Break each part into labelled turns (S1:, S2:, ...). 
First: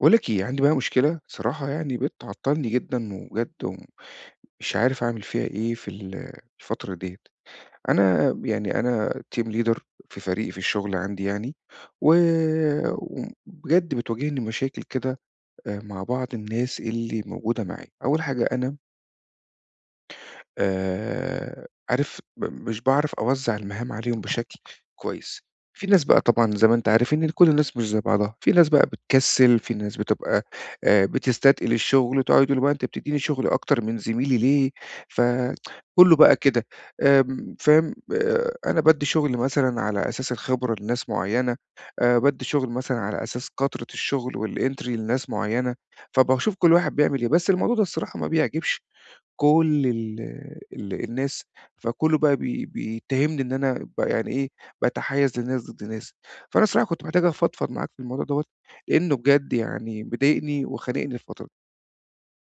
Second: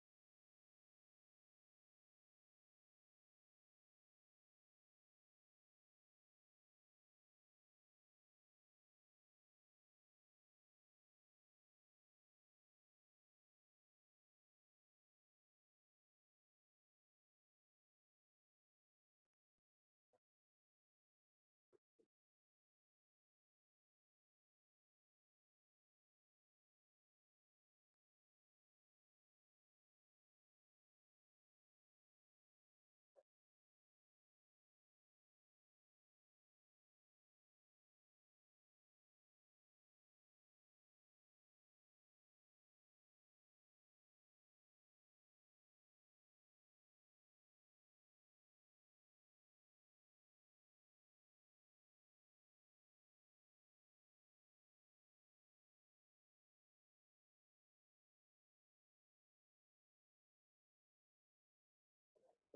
S1: باقول لك إيه، عندي بقى مشكلة صراحة يعني بتعطّلني جدًا وبجد ومش عارف أعمل فيها إيه في الفترة ديّة. أنا يعني أنا team leader في فريق في الشغل عندي يعني، و وبجد بتواجهني مشاكل كده مع بعض الناس اللي موجودة معايا. أول حاجة أنا عارف مش باعرف أوزّع المهام عليهم بشكل كويس. في ناس بقى طبعًا زي ما أنت عارف إن كل الناس مش زي بعضها، في ناس بقى بتكسّل، في ناس بتبقى بتستتقل الشغل وتقعد يقولوا بقى أنت بتدّيني شغل أكتر من زميلي ليه؟ فكله بقى كده فاهم؟ أنا بادّي شغل مثلًا على أساس الخبرة لناس معيّنة، بادّي شغل مثلًا على أساس كترة الشغل والentry لناس معيّنة، فباشوف كل واحد بيعمل إيه، بس الموضوع ده الصراحة ما بيعجبش كل ال ال الناس، فكُلّه بقى بيتهمني إن أنا ب يعني إيه، باتحيّز للناس ضد ناس. فأنا الصراحة كنت محتاج أفضفض معاك في الموضوع دوّة، لإنه بجد يعني مضايقني وخانقني الفترة.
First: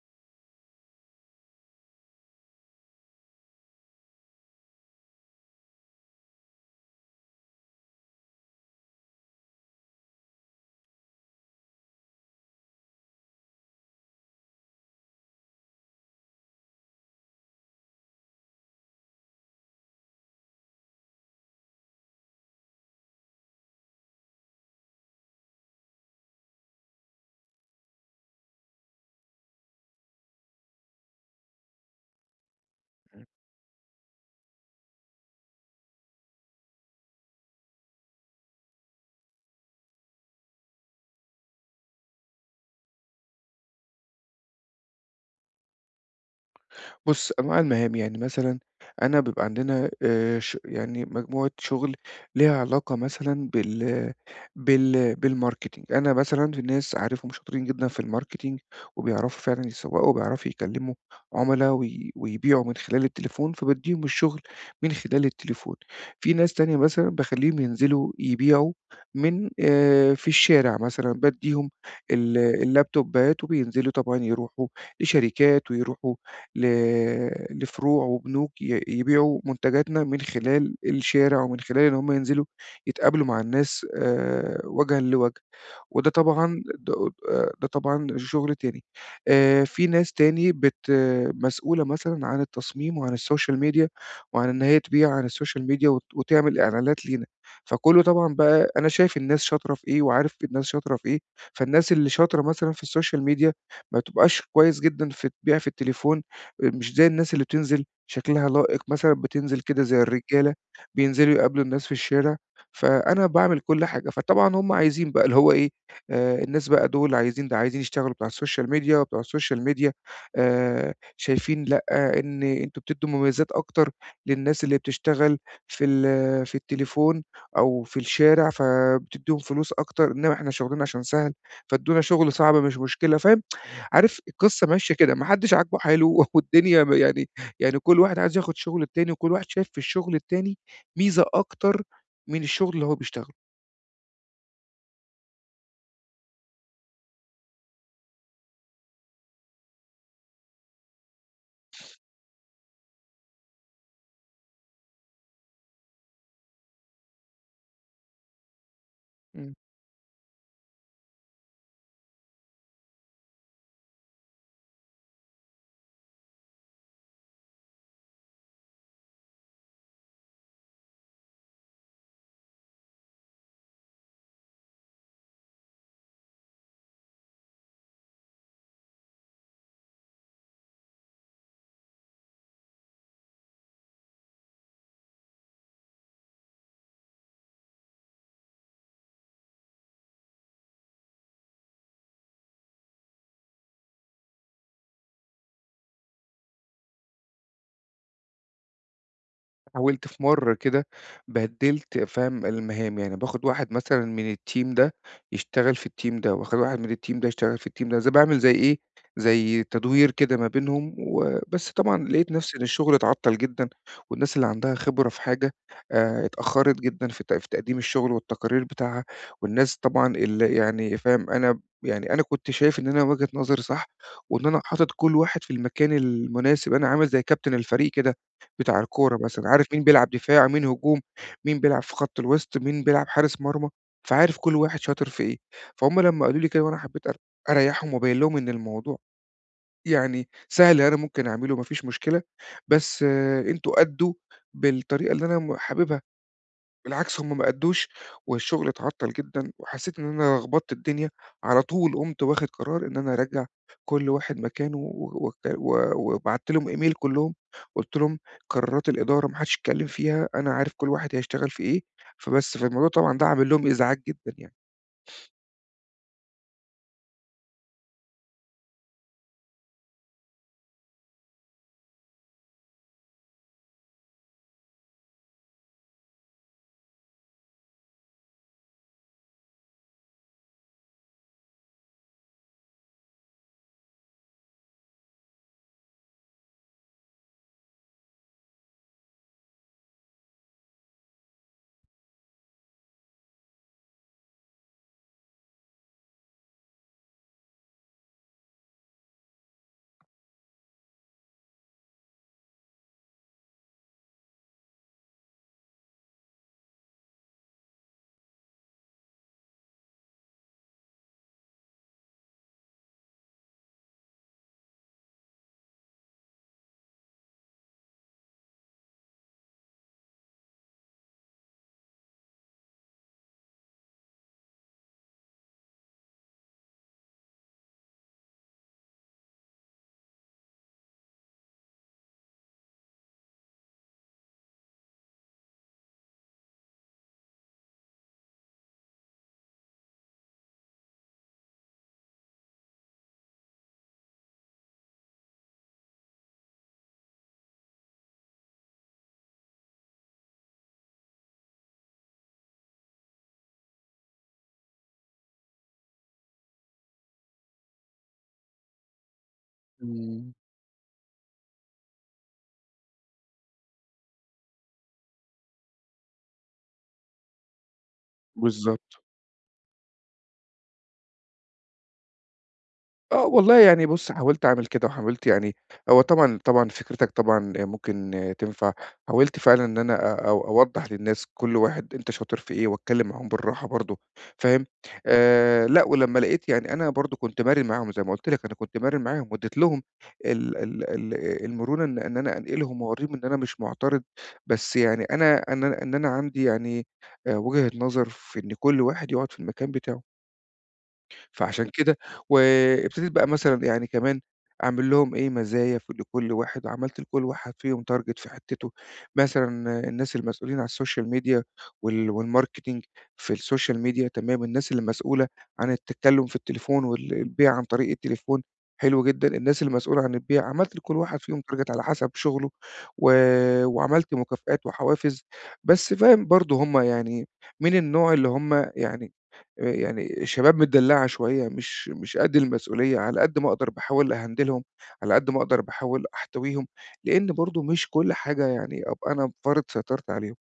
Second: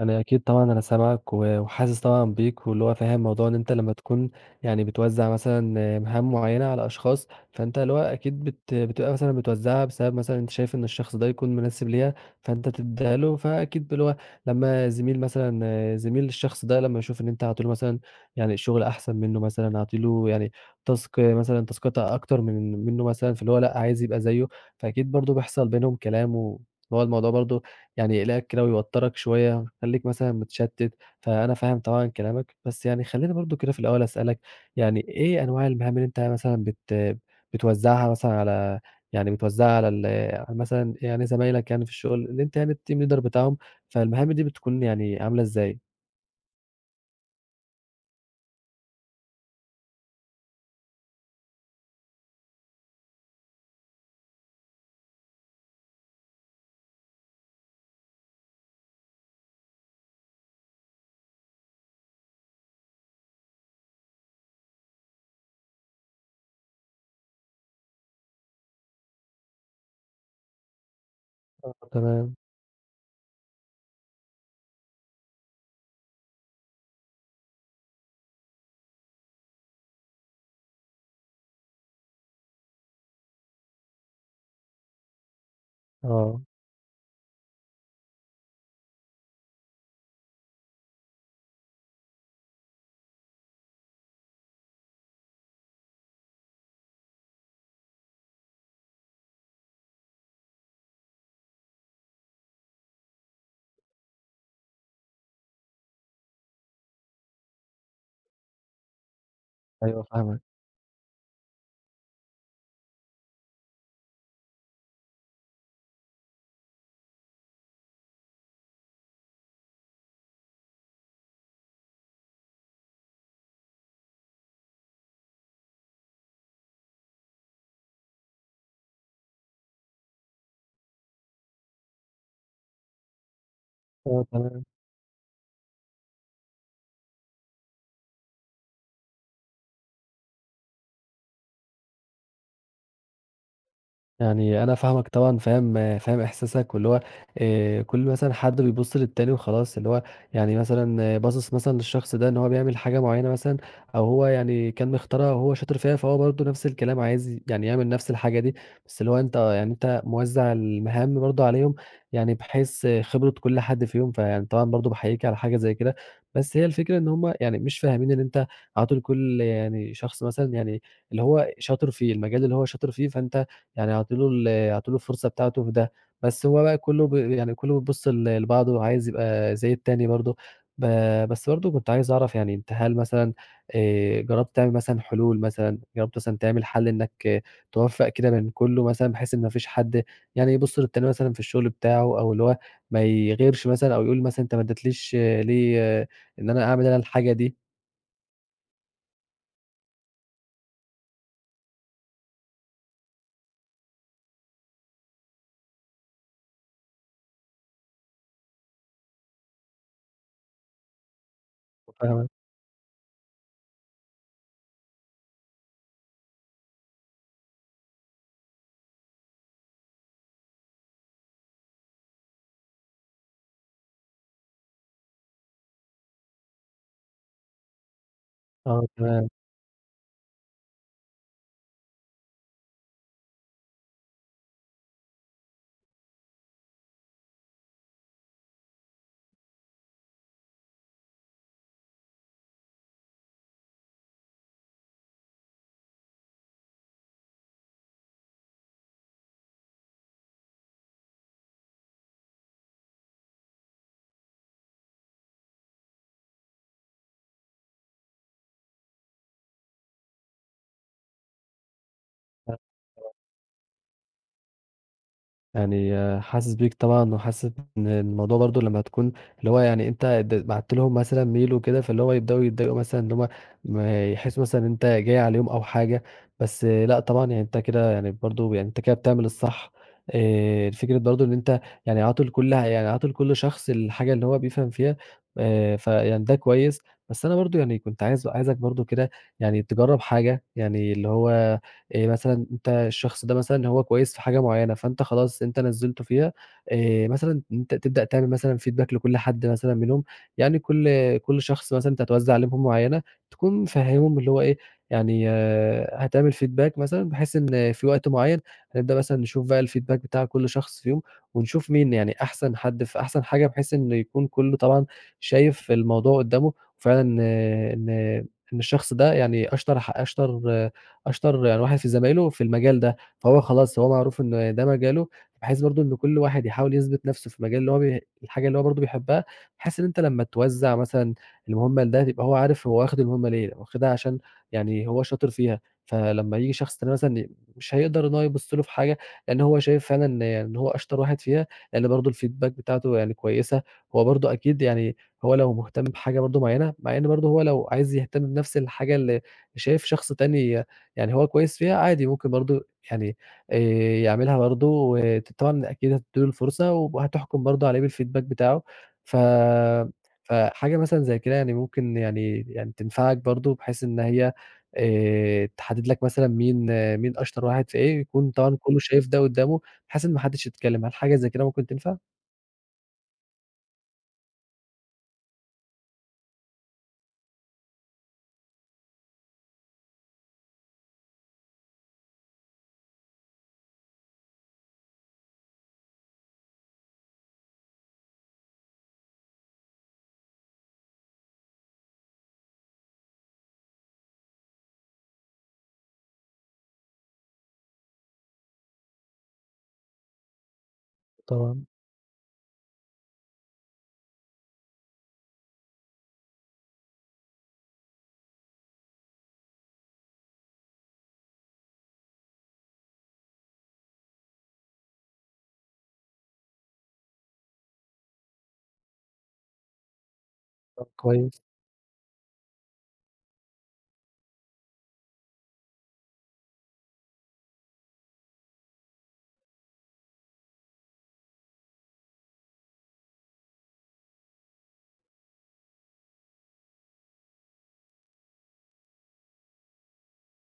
S2: أنا أكيد طبعًا أنا سامعك وحاسس طبعًا بيك، واللي هو فاهم موضوع إن أنت لمّا تكون يعني بتوزّع مثلًا مهام معيّنة على أشخاص، فأنت اللي هو أكيد بتبقى مثلًا بتوزّعها بسبب مثلًا أنت شايف إن الشخص ده يكون مناسب ليها، فأنت بتدّيها له، فأكيد اللي هو لمّا زميل مثلًا زميل الشخص ده لمّا يشوف إن أنت عاطي له مثلًا يعني شغل أحسن منه مثلًا، عاطي له يعني تاسكات أكتر منه مثلًا، فاللي هو لأ، عايز يبقى زيه، فأكيد برضه بيحصل بينهم كلام اللي هو الموضوع برضه يعني يقلقك كده ويوتّرك شوية ويخلّيك مثلًا متشتّت، فأنا فاهم طبعًا كلامك، بس يعني خلّيني برضه كده في الأول أسألك، يعني إيه أنواع المهام اللي أنت مثلًا بتوزّعها مثلًا على يعني بتوزّعها على على مثلًا يعني زمايلك يعني في الشغل اللي أنت يعني الteam leader بتاعهم، فالمهام دي بتكون يعني عاملة إزاي؟
S1: بُص، أنواع المهام، يعني مثلًا أنا بيبقى عندنا ش يعني مجموعة شغل ليها علاقة مثلًا بالmarketing. أنا مثلًا في ناس عارفهم شاطرين جدًا في الmarketing وبيعرفوا فعلًا يسوّقوا وبيعرفوا يكلموا عُملا ويبيعوا من خلال التليفون، فبادّيهم الشغل من خلال التليفون. في ناس تانية مثلًا باخلّيهم ينزلوا يبيعوا من في الشارع مثلًا، بادّيهم
S2: آه، تمام.
S1: اللابتوبات وبينزلوا طبعًا يروحوا لشركات ويروحوا ل لفروع وبنوك يبيعوا منتجاتنا من خلال الشارع ومن خلال إن هم ينزلوا يتقابلوا مع الناس وجهًا لوجه. وده
S2: آه.
S1: طبعًا ده ده طبعًا شغل تاني. في ناس تاني مسؤولة مثلًا عن التصميم وعن السوشيال ميديا، وعن إن هي تبيع عن السوشيال ميديا وتعمل إعلانات لينا. فكُلّه طبعًا بقى أنا شايف الناس شاطرة في إيه، وعارف الناس شاطرة في إيه، فالناس اللي شاطرة مثلًا في السوشيال ميديا ما بتبقاش كويس جدًا في تبيع في التليفون، مش زي الناس اللي بتنزل شكلها لائق مثلًا، بتنزل كده زي
S2: أيوه، فاهمك.
S1: الرجالة، بينزلوا يقابلوا الناس في الشارع، فأنا باعمل كل حاجة. فطبعًا هم عايزين بقى اللي هو إيه، الناس بقى دول عايزين ده عايزين يشتغلوا بتوع السوشيال ميديا، وبتوع السوشيال ميديا شايفين لأ، إن أنتم بتدّوا مميزات أكتر للناس اللي بتشتغل في آه، في التليفون أو في الشارع، فبتدّيهم فلوس أكتر، إنما إحنا شغلنا عشان سهل، فادّونا شغل صعب مش مشكلة، فاهم؟ عارف
S2: آه، تمام.
S1: القصة ماشية كده، ما حدّش عاجبه حاله والدنيا ب يعني يعني كل واحد عايز ياخد شغل التاني، وكل واحد شايف في الشغل التاني ميزة أكتر من الشغل اللي هو بيشتغله.
S2: يعني أنا فاهمك طبعًا، فاهم إحساسك، واللي هو كل مثلًا حد بيبُص للتاني وخلاص، اللي هو يعني مثلًا باصص مثلًا للشخص ده إن هو بيعمل حاجة معيّنة مثلًا، أو هو يعني كان مختارها وهو شاطر فيها، فهو برضه نفس الكلام عايز يعني يعمل نفس الحاجة دي، بس اللي هو أنت
S1: إمم.
S2: يعني أنت موزّع المهام برضه عليهم، يعني بحيث خبرة كل حد فيهم، فيعني طبعًا برضه باحييك على حاجة زي كده، بس هي الفكرة إن هُم يعني مش فاهمين إن أنت عاطي لكل يعني شخص مثلًا يعني اللي هو شاطر فيه، المجال اللي هو شاطر فيه، فأنت يعني أعطي له الفرصة بتاعته في ده، بس هو بقى كُلّه يعني كُلّه بيبُص لبعضه وعايز يبقى زي التاني برضه، ب بس برضه كنت عايز أعرف يعني أنت هل مثلًا، جرّبت تعمل مثلًا حلول مثلًا، جرّبت مثلًا تعمل حَل إنّك، توفّق كده بين كُلّه مثلًا بحيث إن ما فيش حد يعني يبُص للتاني مثلًا في الشغل بتاعه أو اللي هو ما يغيرش مثلًا أو يقول مثلًا أنت ما ادّيتليش، ليه إن أنا أعمل أنا الحاجة دي؟
S1: حاولت في مرة كده بَدِّلت فاهم المهام، يعني باخد واحد مثلًا من الteam ده يشتغل في الteam ده، وآخد واحد من الteam ده يشتغل في الteam ده، زي باعمل زي إيه، زي تدوير كده ما بينهم وبس طبعًا
S2: فاهم؟
S1: لقيت نفسي إن الشغل اتعطّل جدًا، والناس اللي عندها خبرة في حاجة اتأخّرت جدًا في في تقديم الشغل والتقارير بتاعها، والناس طبعًا اللي يعني فاهم أنا يعني أنا كنت شايف إن أنا وجهة نظري صح، وإن أنا حاطط كل واحد في المكان المناسب، أنا عامل زي كابتن الفريق كده. بتاع
S2: آه،
S1: الكورة
S2: تمام.
S1: مثلًا، عارف مين بيلعب دفاع، مين هجوم، مين بيلعب في خط الوسط، مين بيلعب حارس مرمى، فعارف كل واحد شاطر في إيه. فهُم لمّا قالوا لي كده وأنا حبيت أريّحهم وأبيّن لهم إن الموضوع يعني سهل أنا ممكن أعمله ما فيش مشكلة، بس أنتم أدّوا بالطريقة اللي أنا حاببها. بالعكس هم ما أدّوش، والشغل اتعطّل جدًا، وحسّيت إن أنا لخبطت الدنيا، على طول قُمت واخد قرار إن أنا أرجّع كل واحد مكانه و وك و وبعت لهم إيميل كلّهم، قُلت لهم: "قرارات الإدارة ما حدّش يتكلّم فيها، أنا عارف كل واحد هيشتغل في إيه." فبس، فالموضوع طبعًا ده عامل لهم إزعاج جدًا يعني.
S2: يعني حاسس بيك طبعًا، وحاسس إن الموضوع برضه لمّا تكون اللي هو يعني أنت بعت لهم مثلًا ميل وكده، فاللي هو يبدأوا يتضايقوا مثلًا إن هُم ما يحسوا مثلًا إن أنت جاي عليهم أو حاجة، بس آه، لأ، طبعًا يعني أنت كده يعني برضه يعني أنت كده بتعمل الصح، فكرة برضه إن أنت يعني عاطي لكل شخص الحاجة اللي هو بيفهم فيها، فيعني ده كويس، بس أنا برضه يعني كنت عايزك برضه كده يعني تجرّب حاجة، يعني اللي هو مثلًا أنت الشخص ده مثلًا هو كويس في حاجة معيّنة، فأنت خلاص أنت نزّلته فيها، مثلًا أنت تبدأ تعمل مثلًا feedback لكل حد مثلًا منهم، يعني كل شخص مثلًا أنت هتوزّع عليه مهمة معيّنة، تكون مفهّمهم اللي هو إيه، يعني هتعمل feedback مثلًا بحيث إن في وقت معيّن هنبدأ مثلًا نشوف بقى الfeedback بتاع كل شخص فيهم، ونشوف مين يعني أحسن حد في أحسن حاجة، بحيث إنه يكون كُلّه طبعًا شايف الموضوع قُدّامه، وفعلًا، إن الشخص ده يعني أشطر ح أشطر أشطر يعني واحد في زمايله في المجال ده، فهو خلاص هو معروف إن ده مجاله، بحيث برضه إن كل واحد يحاول يثبت نفسه في المجال اللي هو الحاجة اللي هو برضه بيحبها، بحيث إن أنت لمّا توزّع مثلًا المهمة لده تبقى هو عارف هو واخد المهمة ليه، واخدها عشان يعني هو شاطر فيها، فلمّا ييجي شخص تاني مثلًا مش هيقدر إن هو يبُص له في حاجة، لإن هو شايف فعلًا إن يعني إن هو أشطر واحد فيها، لإن برضه الfeedback بتاعته يعني كويسة، هو برضه أكيد يعني هو لو مهتم بحاجة برضه معينة، مع إن برضه هو لو عايز يهتم بنفس الحاجة اللي شايف شخص تاني يعني هو كويس فيها عادي ممكن برضه يعني، آآ يعملها برضه طبعًا أكيد هتدّي له الفرصة وهتحكُم برضه عليه بالfeedback بتاعه، ف
S1: إمم.
S2: فحاجة مثلًا زي كده يعني ممكن يعني تنفعك برضه بحيث إن هي تحدد لك مثلًا مين أشطر واحد في إيه، يكون طبعًا كُلّه
S1: بالضبط.
S2: شايف ده قُدّامه بحيث إن ما حدّش يتكلّم، هل حاجة زي كده ممكن تنفع؟
S1: آه والله يعني بُص، حاولت أعمل كده وحاولت يعني هو طبعًا فكرتك طبعًا ممكن تنفع، حاولت فعلًا إن أنا أ أو أوضّح للناس كل واحد أنت شاطر في إيه وأتكلّم معاهم بالراحة برضه فاهم، لأ ولمّا لقيت يعني أنا برضه كنت مرِن معاهم زي ما قُلت لك أنا كنت مرِن معاهم وادّيت لهم ال ال ال المرونة إن أنا أنقلهم وأورّيهم إن أنا مش معترض، بس يعني أنا ان أنا إن أنا عندي يعني وجهة نظر في إن كل واحد يقعد في المكان بتاعه.
S2: طبعًا.
S1: فعشان كده وابتديت بقى مثلًا يعني كمان أعمل لهم إيه، مزايا في لكل واحد، وعملت لكل واحد فيهم target في حتته، مثلًا الناس المسؤولين على السوشيال ميديا والmarketing في السوشيال ميديا تمام، الناس اللي مسؤولة عن التكلُّم في التليفون والبيع عن طريق التليفون حلو جدًا، الناس المسؤولة عن البيع، عملت
S2: طب
S1: لكل واحد
S2: كويس.
S1: فيهم target على حسب شغله و وعملت مكافآت وحوافز، بس فاهم برضه هم يعني من النوع اللي هم يعني شباب متدلّعة شوية، مش قد المسؤولية، على قد ما أقدر باحاول أهندلهم، على قد ما أقدر باحاول أحتويهم، لإن برضه مش كل حاجة يعني أبقى أنا فارض سيطرتي عليهم.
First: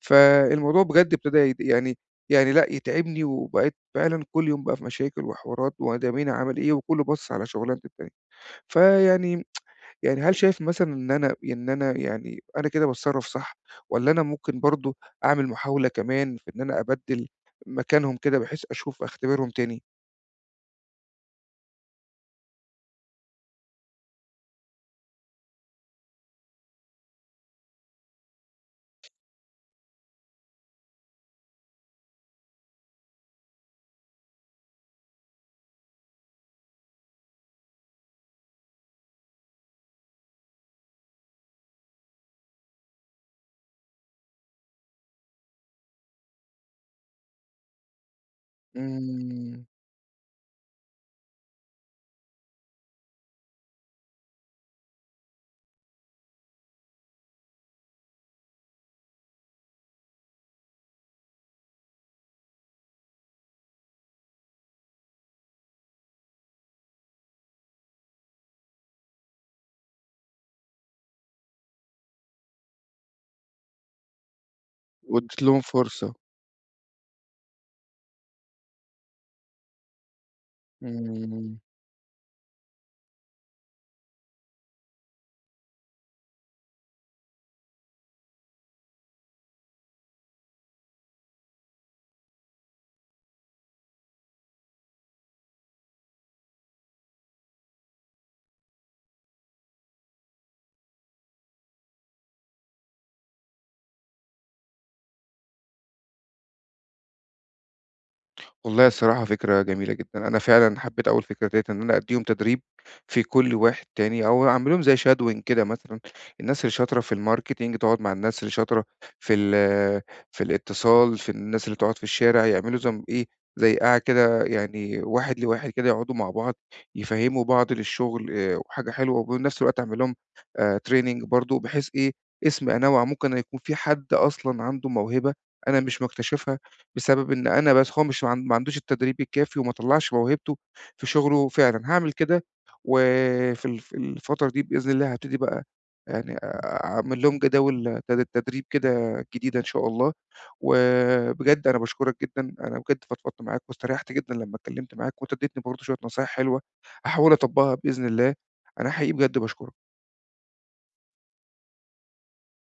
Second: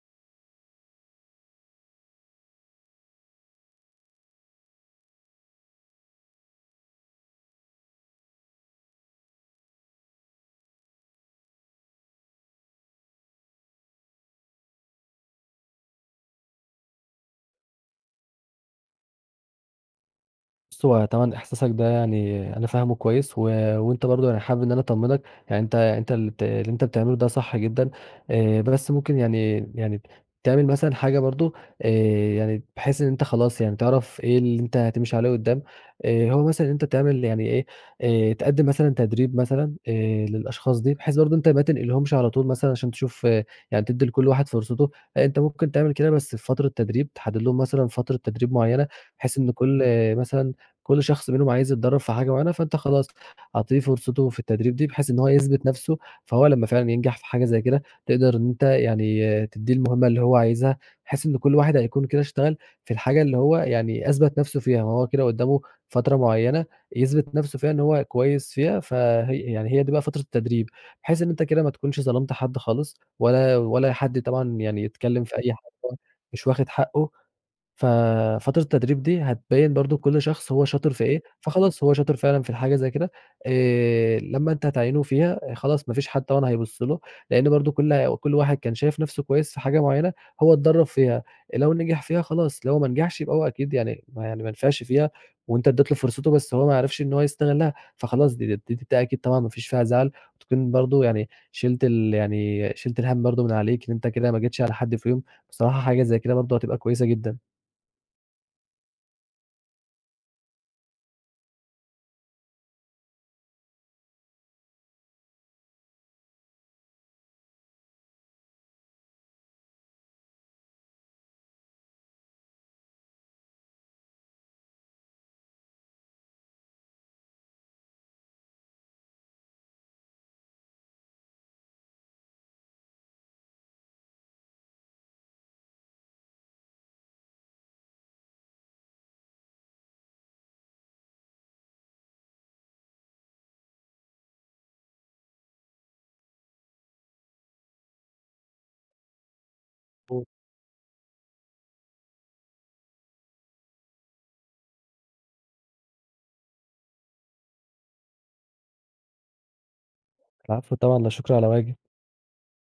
S1: فالموضوع بجد ابتدى يعني يعني لأ يتعبني، وبقيت فعلًا كل يوم بقى في مشاكل وحوارات، وده مين عمل إيه، وكله باصص على شغلانة التاني. فيعني يعني هل شايف مثلًا إن أنا يعني أنا كده باتصرّف صح، والّا أنا ممكن برضه أعمل محاولة كمان في إن أنا أبدِّل مكانهم كده بحيث أشوف أختبرهم تاني؟
S2: بُص، هو طبعًا إحساسك ده يعني أنا فاهمه كويس، وأنت برضه يعني حابب إن أنا أطمنك، يعني أنت اللي اللي أنت بتعمله ده صح جدًا، بس ممكن يعني تعمل مثلًا حاجة برضه، آآ، يعني بحيث إن أنت خلاص يعني تعرف إيه اللي أنت هتمشي عليه قدّام، هو مثلًا إن أنت تعمل يعني إيه، تقدم مثلًا تدريب مثلًا، للأشخاص دي، بحيث برضه أنت ما تنقلهمش على طول مثلًا عشان تشوف، يعني تدّي لكل واحد فرصته، لأ، أنت ممكن تعمل كده بس في فترة تدريب، تحدد لهم مثلًا فترة تدريب معيّنة، بحيث إن
S1: إمم،
S2: كل آه، مثلًا كل شخص منهم عايز يتدرّب في حاجة معينة، فأنت خلاص هتدّي فرصته في التدريب دي، بحيث إن هو يثبت نَفْسه، فهو لمّا فعلًا ينجح في حاجة زي كده، تقدر إن أنت يعني تدّيه المهمة اللي هو عايزها، بحيث إن كل واحد هيكون كده اشتغل في الحاجة اللي هو يعني أثبت نَفْسه فيها، ما هو كده قدّامه فترة معيّنة يثبت نَفْسه فيها إن هو كويس فيها، فهي يعني هي دي بقى فترة التدريب، بحيث إن أنت كده ما تكونش ظلمت حد خالص، ولا حد طبعًا يعني يتكلّم في
S1: وادّيت
S2: أي
S1: لهم
S2: حاجة
S1: فرصة،
S2: مش واخد حقّه. ففترة التدريب دي هتبيّن برضه كل شخص هو شاطر في إيه،
S1: إمم.
S2: فخلاص هو شاطر فعلًا في الحاجة زي كده، لمّا أنت هتعينه فيها خلاص ما فيش حد طبعًا هيبُص له، لإن برضه كل واحد كان شايف نَفْسه كويس في حاجة معيّنة هو اتدرّب فيها، لو نجح فيها خلاص، لو ما نجحش يبقى هو أكيد يعني ما نفعش فيها، وأنت ادّيت له فرصته بس هو ما عرفش إن هو يستغلها، فخلاص دي أكيد طبعًا ما فيش فيها زعل، وتكون برضه يعني شِلت ال يعني شِلت الهَم برضه من عليك إن أنت كده ما جيتش على حد في يوم، بصراحة حاجة زي كده برضه هتبقى كويسة جدًا.
S1: والله الصراحة فكرة جميلة جدًا، أنا فعلًا حبيت أوي الفكرة ديّة إن أنا أدّيهم تدريب في كل واحد تاني، أو أعمل لهم زي shadowing كده مثلًا، الناس اللي شاطرة في الmarketing تقعد مع الناس اللي شاطرة في في الاتصال، في الناس اللي تقعد في الشارع، يعملوا زم إيه، زي قاعة كده يعني واحد لواحد كده يقعدوا مع بعض، يفهّموا بعض للشغل وحاجة حلوة، وبنفس الوقت أعمل لهم training برضه بحيث إيه، اسم أنوّع ممكن يكون في حد أصلًا عنده موهبة أنا مش مكتشفها بسبب إن أنا بس هو مش ما عندوش التدريب الكافي وما طلّعش موهبته في شغله فعلًا، هاعمل كده وفي في الفترة دي بإذن الله هابتدي بقى يعني أعمل لهم جداول تدريب كده جديدة إن شاء الله، وبجد أنا باشكرك جدًا، أنا بجد فضفضت معاك واستريحت جدًا لمّا اتكلمت معاك وأنت اديتني برضه شوية نصايح حلوة، هاحاول أطبّقها بإذن الله، أنا حقيقي بجد باشكرك.
S2: العفو طبعا، لا شكر على واجب.